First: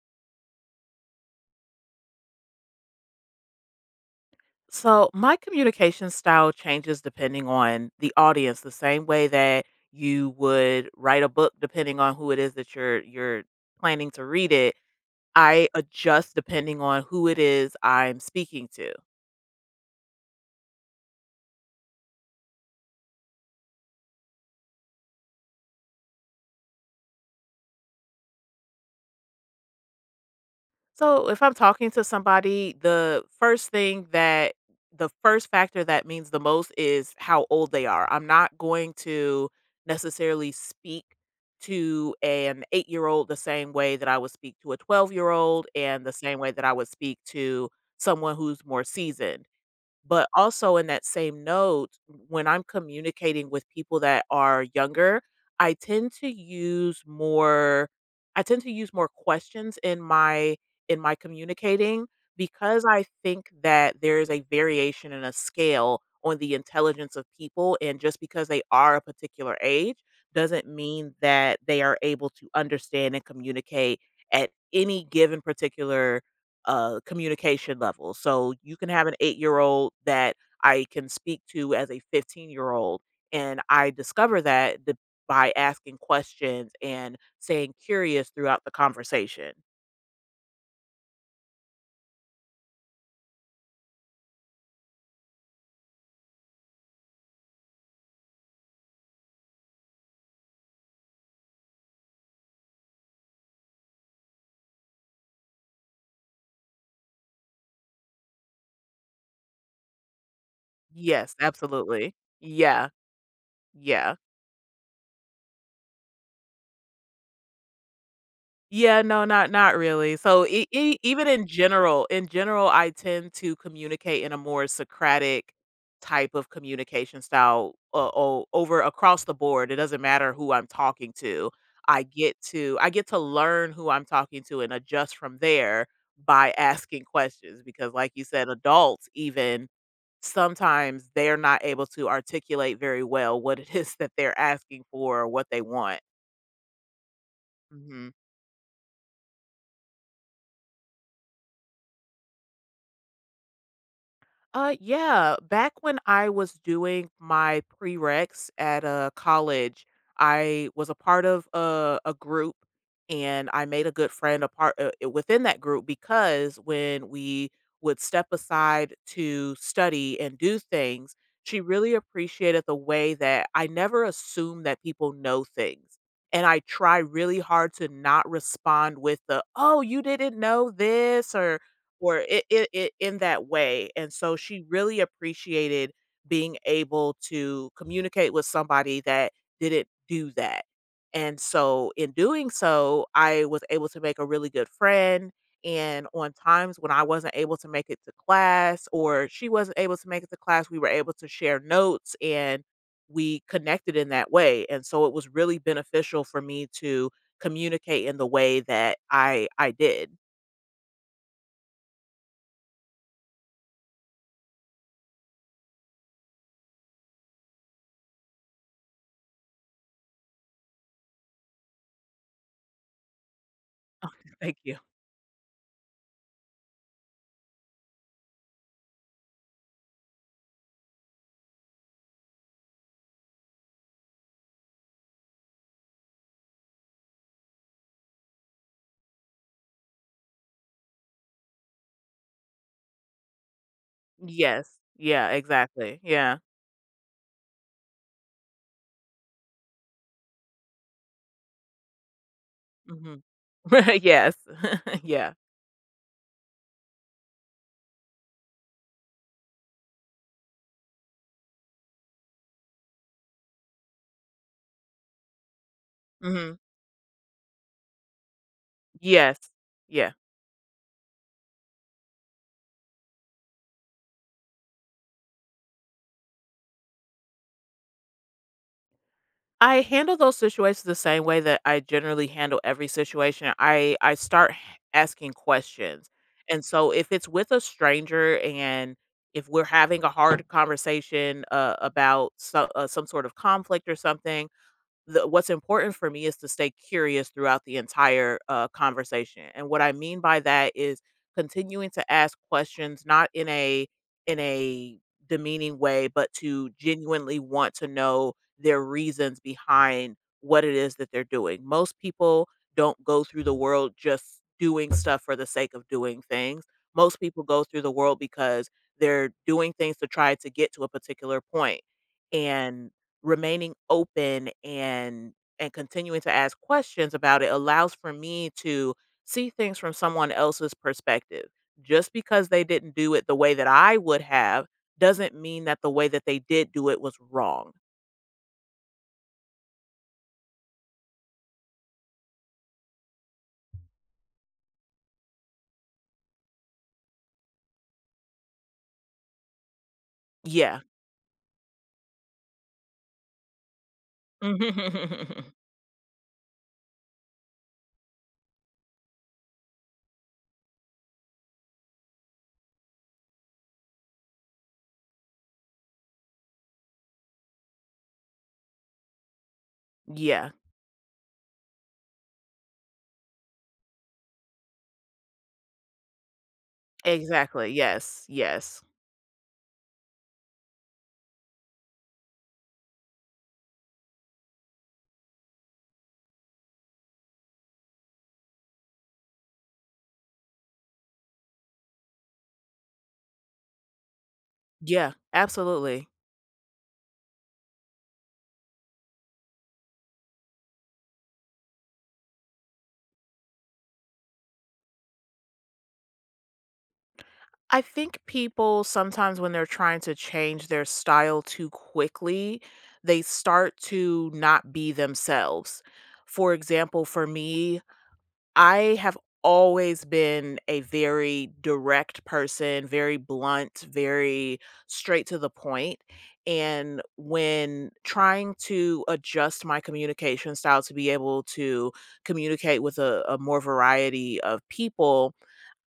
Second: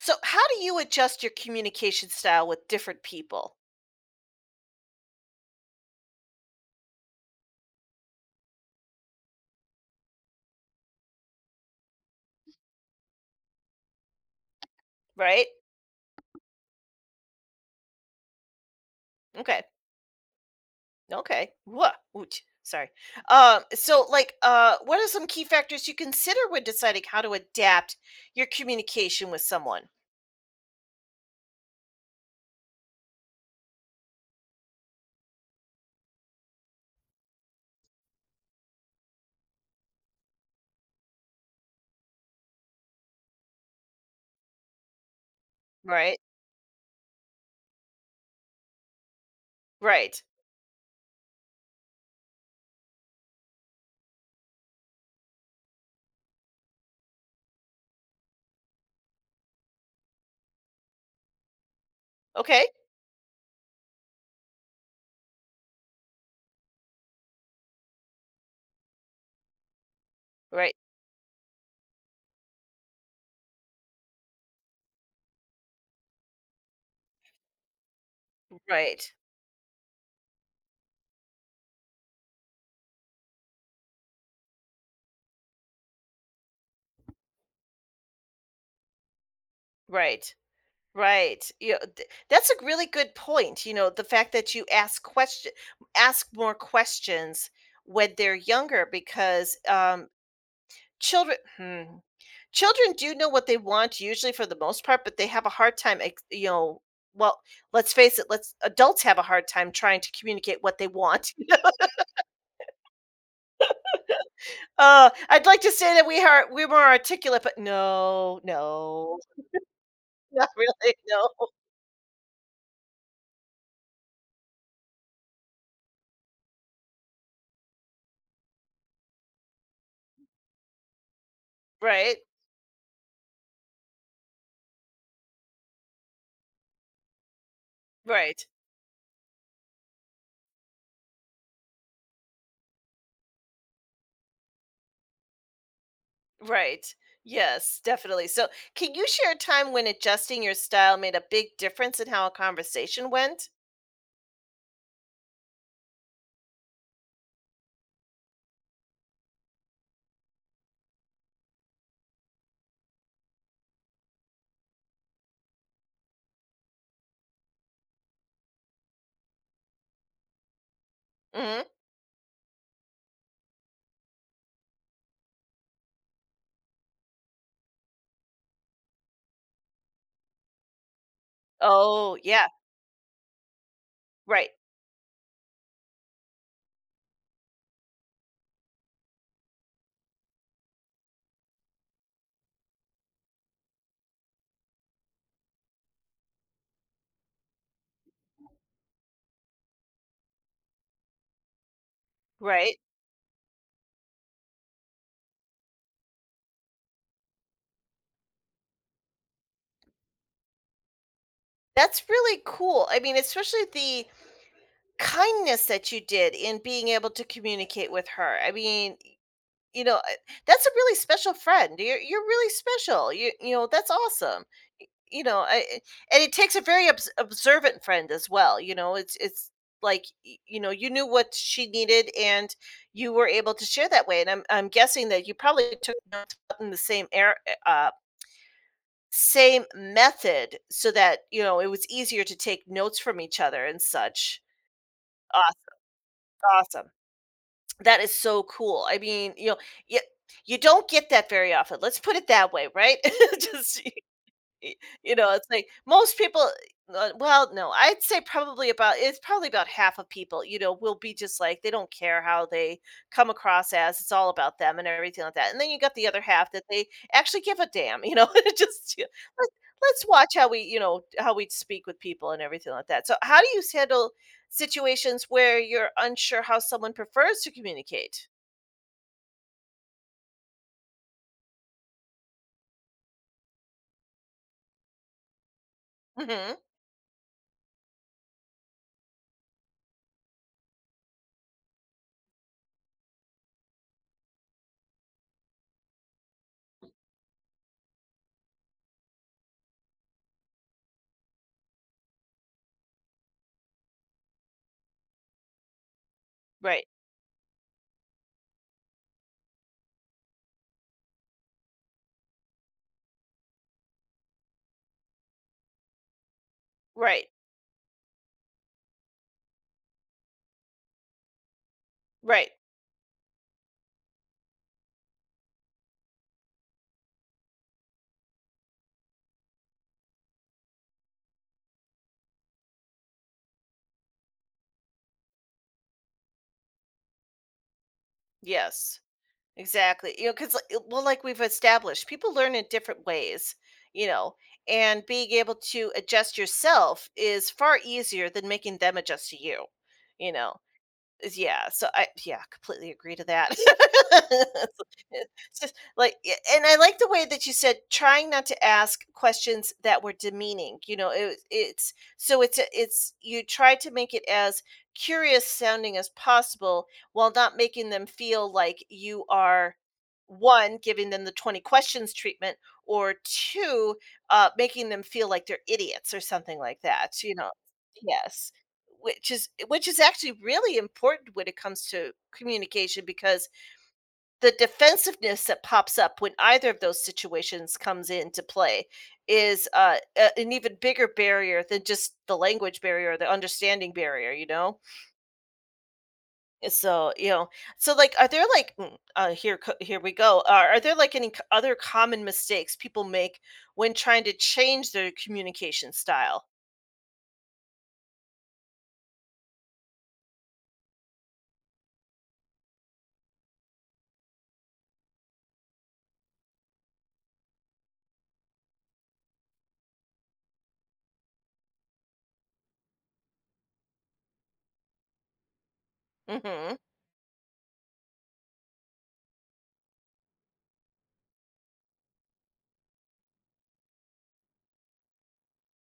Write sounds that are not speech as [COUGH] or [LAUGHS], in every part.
So, how do you adjust your communication style with different people? So, my communication style changes depending on the audience, the same way that you would write a book depending on who it is that you're planning to read it. Right? I adjust depending on who it is I'm speaking to. Okay. Sorry. What are some key factors you consider when deciding how to adapt your communication with someone? So if I'm talking to somebody, the first factor that means the most is how old they are. I'm not going to necessarily speak to an 8-year old the same way that I would speak to a 12-year-old and the Right? same way that I would speak to someone who's more seasoned. Right. But also in that same note, when I'm communicating with people that are younger, I tend to use more I tend to use more questions in my communicating, Okay. because I think that there is a variation and a scale on the intelligence of people, and just because they are a particular age doesn't Right. mean that they are able to understand and communicate at any given particular communication level. So you can have Right. an 8-year old that I can speak to as a 15-year-old. And I discover that by asking questions and staying curious throughout the conversation. Right. Right. Yeah, that's a really good point. The fact that you ask ask more questions when they're younger, because children. Children do know what they want usually for the most part, but they have a hard time, ex you know well, let's face it, let's adults have a hard time trying to communicate what they want. Yes, [LAUGHS] absolutely. Yeah. Yeah. I'd like to say that we're more articulate, but no, Yeah, no, no, not really. [LAUGHS] So Not e really, e even no. In general, I tend to communicate in a more Socratic type of communication style o o over across the board. It doesn't matter who I'm talking to. Right, I get to learn who I'm talking to and adjust from there by asking questions, because like you right, said, adults even sometimes they're not able to articulate very well what it [LAUGHS] is that they're asking for or what they want. right. Yes, Mhm. definitely. So, can you share a time when adjusting your style made a big difference in how a conversation went? Yeah. Back when I was doing my prereqs at a college, I was a part of a group, and I made a good friend a part within that group, because when we would step aside to study and do things, she Mhm. really appreciated the way that I never assume that people know things. And I try really hard to not respond with the, oh, you didn't know this, or Oh, or it yeah. it it in that way, and so Right, she really appreciated being able to communicate with somebody that didn't do that, and so in doing so, I was able to make a really good friend, and on times when I wasn't able to make it to class or she wasn't able to make it to class, we were able to share notes and right. we connected in that way, and so it was really beneficial for me to communicate in the way that I did. That's really cool. I mean, especially the kindness that you did in being able to communicate with her. You know, I- that's a really special friend. You're really special. You know, that's [LAUGHS] Oh, awesome. thank you. You know, I, I- and it takes a very observant friend as well. You know, you knew what she needed, and you were able to share that way. And I'm guessing that you probably took notes in the same method, so that you know it was easier to take notes from each other and such. Yes. Yeah, awesome exactly. Yeah. awesome That is so cool. You you don't get that very often. Let's put it that way, right? Mhm. [LAUGHS] Just [LAUGHS] Yes. Y [LAUGHS] you know, Yeah. it's like most people well, no, I'd say probably about it's probably about half of people, you know, will be just like they don't care how they come across as. It's all about them and everything like that, and then you got the other half Mhm. that they actually give a damn, you know? [LAUGHS] It just yeah, Yes. let's let's Yeah. watch how we, you know, how we speak with people and everything like that. So, how do you handle situations where you're unsure how someone prefers to communicate? I handle those situations the same way that I generally handle every situation. I start h asking questions, Mhm. and so if it's with a stranger and if we're having a hard conversation, about some sort of conflict or something, the what's important for me is to stay curious throughout the entire, conversation, and what I mean by that is continuing to ask questions, not in a demeaning way, but to Right. genuinely want to know their reasons behind what it is that they're doing. Most people don't go through the world just doing stuff for the sake of doing things. Most Right. people go through the world because they're doing things to try to get to a particular point, Right. and remaining open and continuing to ask questions about it allows for me to see things from someone else's perspective. Just because they didn't do it the way that I would have doesn't mean that the way that they did do it was wrong. Yes. Exactly. You know, because, well, like we've established, people learn in different ways, you know, and being able to adjust yourself is far easier than making them adjust to you, you know Yeah. yeah, so I yeah, completely agree to that. [LAUGHS] [LAUGHS] It's just like yeah, and I like the way that you said trying not to ask questions that were demeaning, you know, it it's so it's a it's you try to make it as curious sounding as possible while not making them feel like you are, Yeah. 1, giving them the 20 questions treatment or 2, making them feel like they're idiots or something like that, you know? Exactly. Yes. Yes. Yes. Which is actually really important when it comes to communication because the defensiveness that pops up when either of those situations comes into play is, a an even bigger barrier than just the language barrier, or the understanding barrier, you know? Yeah. Absolutely. So, you know so, like, are there, like mm, here co here we go. Are there, like, any c other common mistakes people make when trying to change their communication style? I think people sometimes when they're trying to change their style too quickly, they start to not be themselves. For example, for me, I have always been a very direct person, very blunt, very straight to the point. Mhm, And when trying to adjust my communication style to be able to communicate with a more variety of people,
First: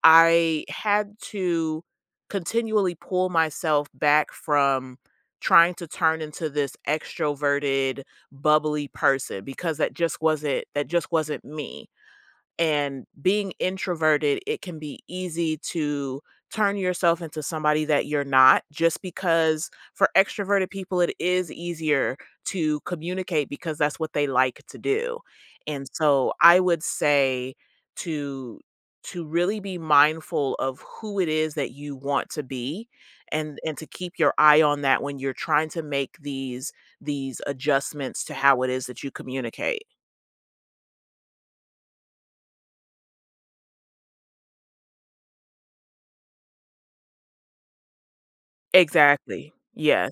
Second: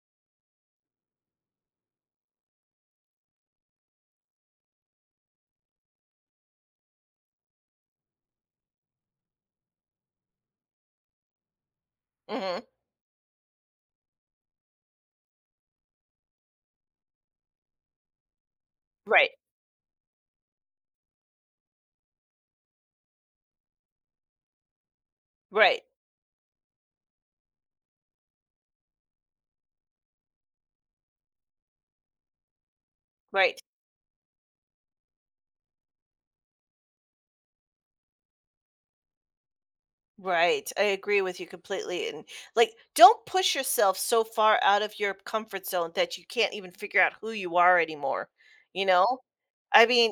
I had to continually pull myself back from trying to turn into this extroverted, bubbly person, because that just wasn't me, mhm. and being introverted, it can be easy to turn yourself into somebody that you're not, just Right, because for extroverted people it is easier to communicate because that's what they like to do. right, And so I would say to really be mindful of who it is that you want to be, and right. To keep your eye on that when you're trying to make these adjustments to how it is that you communicate. Right. I agree with you completely. And like, don't push yourself so far out of your comfort zone that you can't even figure out who you are anymore. You know? Exactly. I mean, Yes.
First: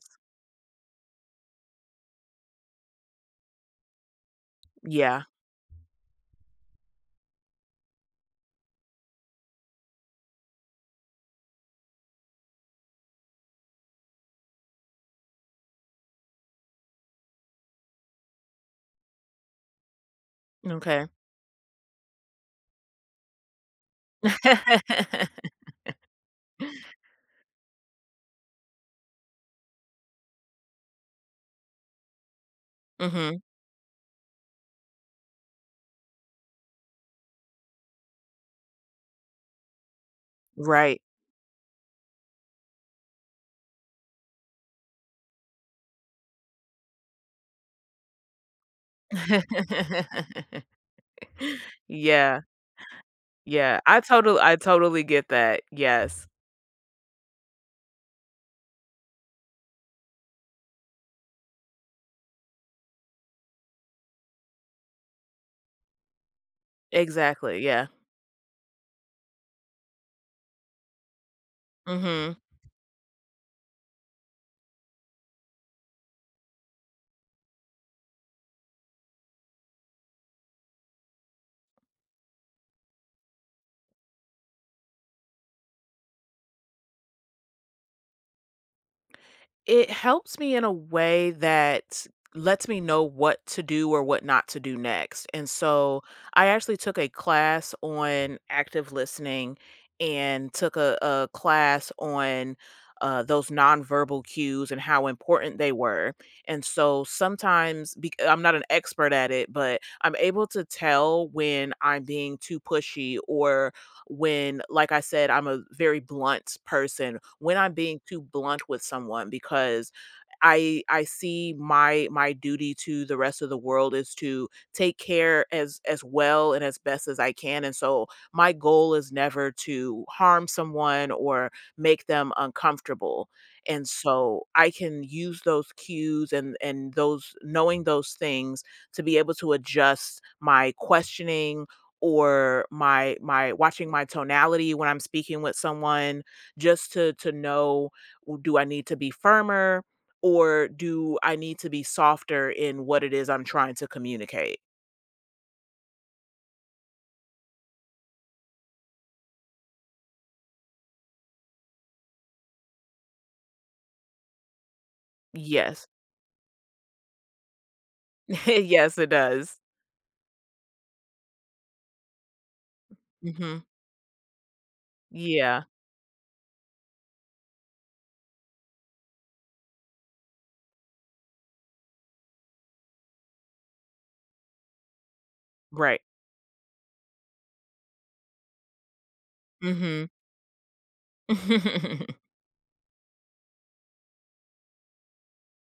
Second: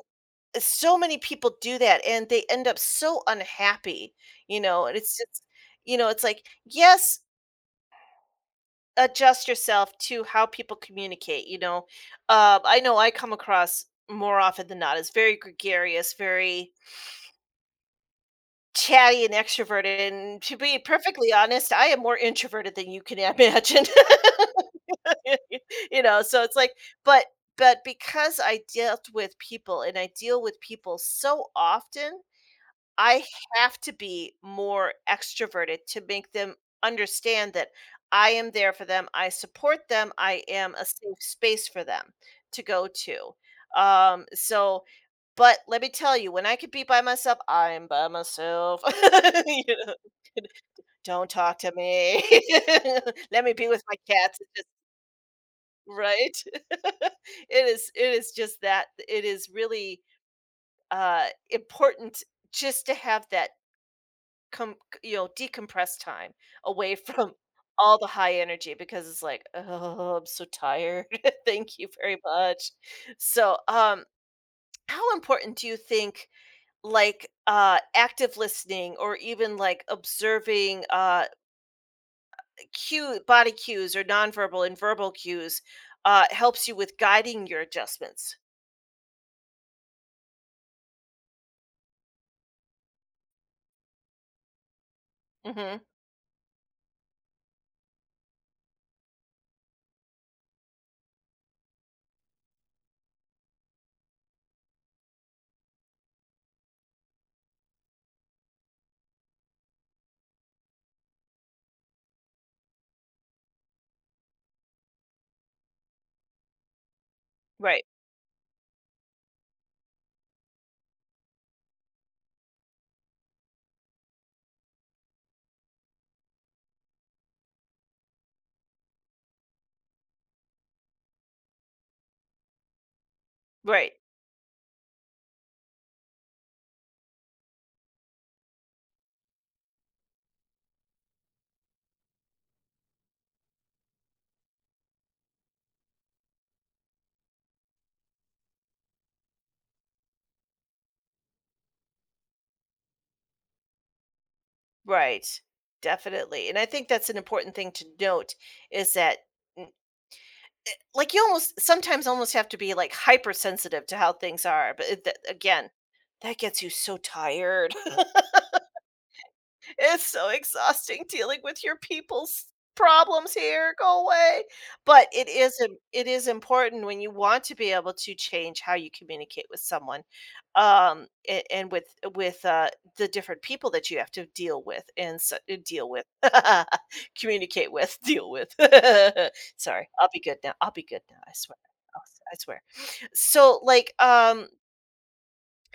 so many people do that and they end up so unhappy, you know? And it's Yeah. just, you know, it's like, Yes, adjust yourself to how people communicate, you know? I know I come across more often than not as very gregarious, very chatty and extroverted, and to be Okay. perfectly honest, I am more introverted than you can imagine. [LAUGHS] [LAUGHS] You know, so it's like but but because I dealt with people and I deal with people so often, I Mhm. have to be more extroverted to make them understand that I am there for them, I support them, I am a Right. safe space for them to go to. So but Let me tell you, when I could be by myself, I'm by myself. [LAUGHS] You know? [LAUGHS] Don't talk to me. Yeah, [LAUGHS] Let me be yeah. with my cats. It's I just totally get that. Yes. right. [LAUGHS] It is just that it is really important just to have that Com you know, decompress time away [LAUGHS] from Exactly, yeah. all the high energy because it's like, "Oh, I'm so tired. [LAUGHS] Thank you very Mhm. much." So, how important do you think, like, active listening or even, like, observing, cue body cues or nonverbal and verbal cues, helps you with guiding your adjustments? It helps me in a way that lets me know what to do or what not to do next. And Mhm. so I actually took a class on active listening and took a class on those nonverbal cues and how important they were. And so sometimes I'm not an expert at it, but I'm able to tell when I'm being too pushy, or when, like I said, I'm a very blunt person, when I'm Right. being too blunt with someone, because I see my duty to the rest of the world is to take care as well and as best as I can, and so my goal is never to harm someone or make them uncomfortable, and Right. so I can use those cues and those, knowing those things, to be able to adjust my questioning or my watching my tonality when I'm speaking with someone, just to know, w do I need to be firmer? Or do I need to be softer in what it is I'm trying to communicate? Right. Definitely, and I think that's an important thing to note is that m Eh, like, you almost sometimes almost have to be, like, hypersensitive to how things are, but it that again, Yes. that gets you so tired. [LAUGHS] [LAUGHS] Yes, it does. It's so exhausting dealing with your people's problems Mhm. here, go away. But it is Yeah. im it is important when you want to be able to change how you communicate with someone, a and with, the different people that you have to deal with and s deal Right. with, [LAUGHS] communicate with, deal with. [LAUGHS] Sorry, I'll Mhm. be good now, I'll be good now, I swear, I'll [LAUGHS] I swear. So, like,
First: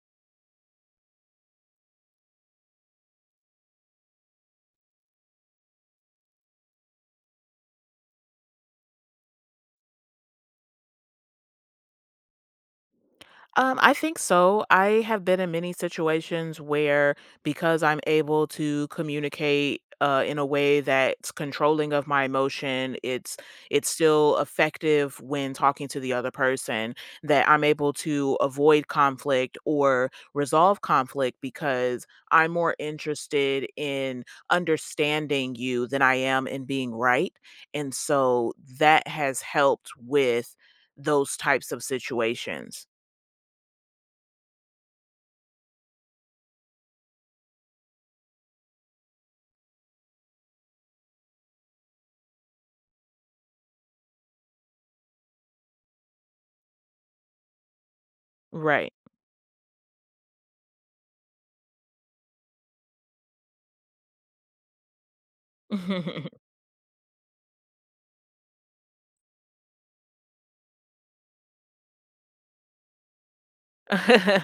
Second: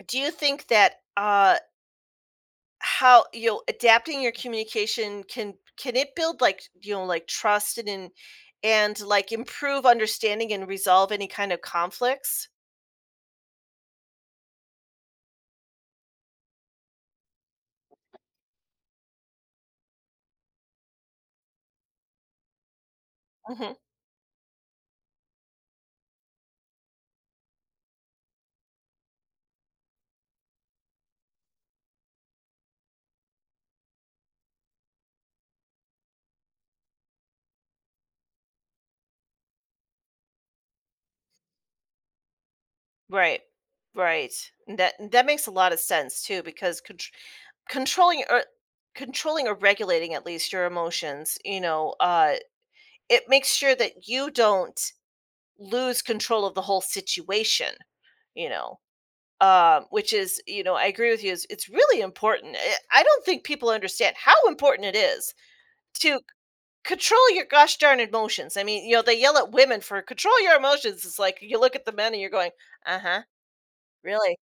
do you think that, how you know adapting your communication can it build like you know like trust and like improve understanding and resolve any kind of conflicts? I think so. I have been in many situations where, because I'm able to communicate in a way that's controlling of my emotion, it's Hmm. it's still effective when talking to the other person. That I'm able to avoid conflict or resolve conflict because I'm more interested in understanding you than I am in being right, and so that has helped with those types of situations. Right right And that that makes a lot of sense too because controlling or controlling or regulating at least your emotions you know it makes sure that you don't lose control of the whole situation you know. Right. Which is, you know, I agree with you. It's really important. I don't think people understand how important it is to [LAUGHS] control your gosh darn emotions. I mean, you know, they yell at women for control your emotions. It's like you look at the men and you're going, uh huh, really?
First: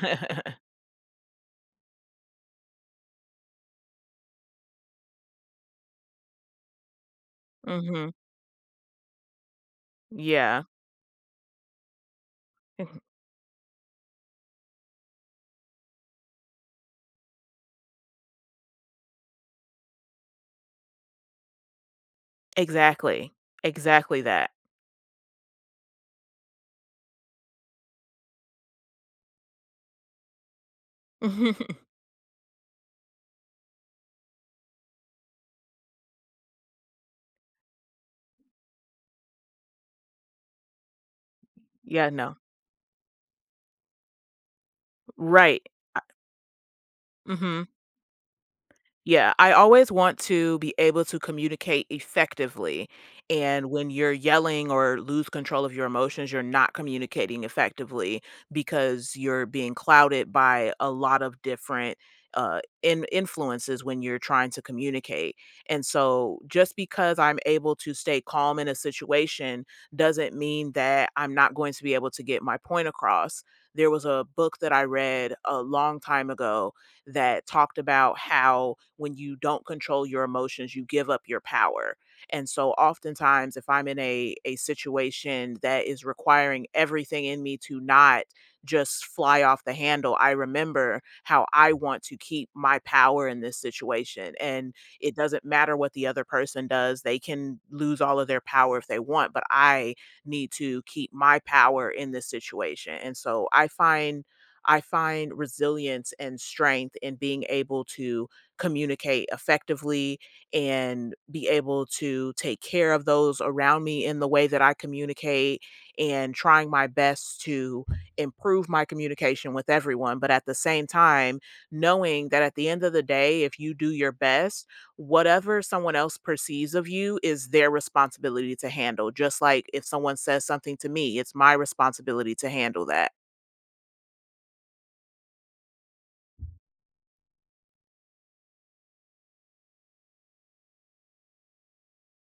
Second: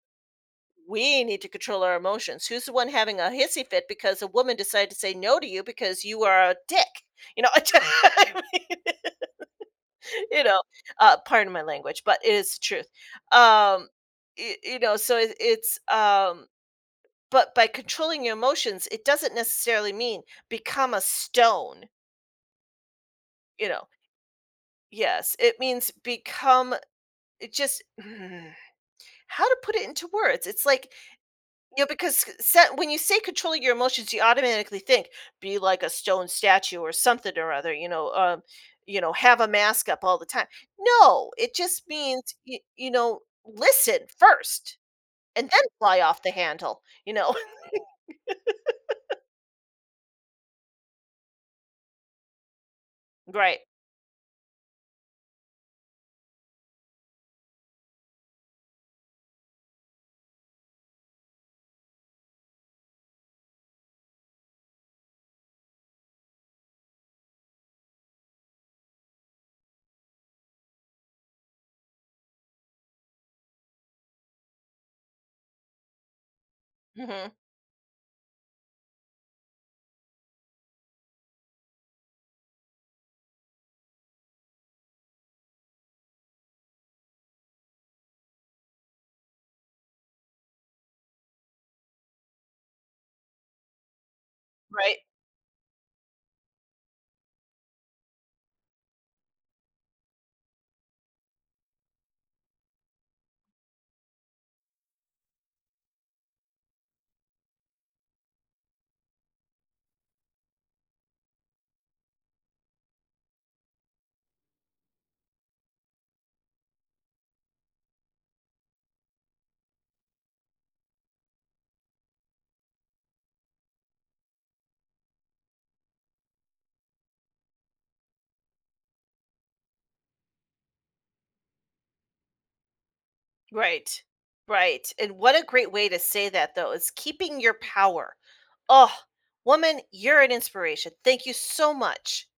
We need to control our emotions. Who's the one having a hissy fit because a woman decided to say no to you because you are a dick? You know, [LAUGHS] Mhm. I mean, [LAUGHS] you know, Yeah. Pardon my language, but it is the truth. [LAUGHS] Um, you know, so it, it's but by controlling your emotions, it doesn't necessarily mean become a stone, Exactly. you know? Exactly that. Yes, it means become it just mm, how to put it into words? It's like, you know, [LAUGHS] because set when you say controlling your emotions, you automatically think, be like a stone statue or something or other, you know, have a mask up all the time. No, it just Yeah, means, no. you know, listen first and then Right. fly off the handle, you know? Mhm. Yeah, I always want to be able to communicate effectively. [LAUGHS] Right. And when you're yelling or lose control of your emotions, you're not communicating effectively, because you're being clouded by a lot of different in influences when you're trying to communicate. And so just because I'm able to stay calm in a situation doesn't mean that I'm not going to be able to get my point across. There was a book that I read a long time ago Mhm. that talked about how, when you don't control your emotions, you give up your power. And so oftentimes if I'm in a situation that is requiring everything in me to not just fly off the handle, I remember how I want to keep my power in this situation. And Right. it doesn't matter what the other person does. They can lose all of their power if they want, but I need to keep my power in this situation. And so I find resilience and strength in being able to communicate effectively and be able to take care of those around me in the way that I communicate, and trying my best to improve my communication with everyone. But at the same time, knowing that at the end of the day, if you do your best, whatever someone else perceives of you is their responsibility to handle. Just like if someone says something to me, it's my responsibility to handle that. Right. Right. And what a great way to say that though is keeping your power. Oh, woman, you're an inspiration. Thank you so much.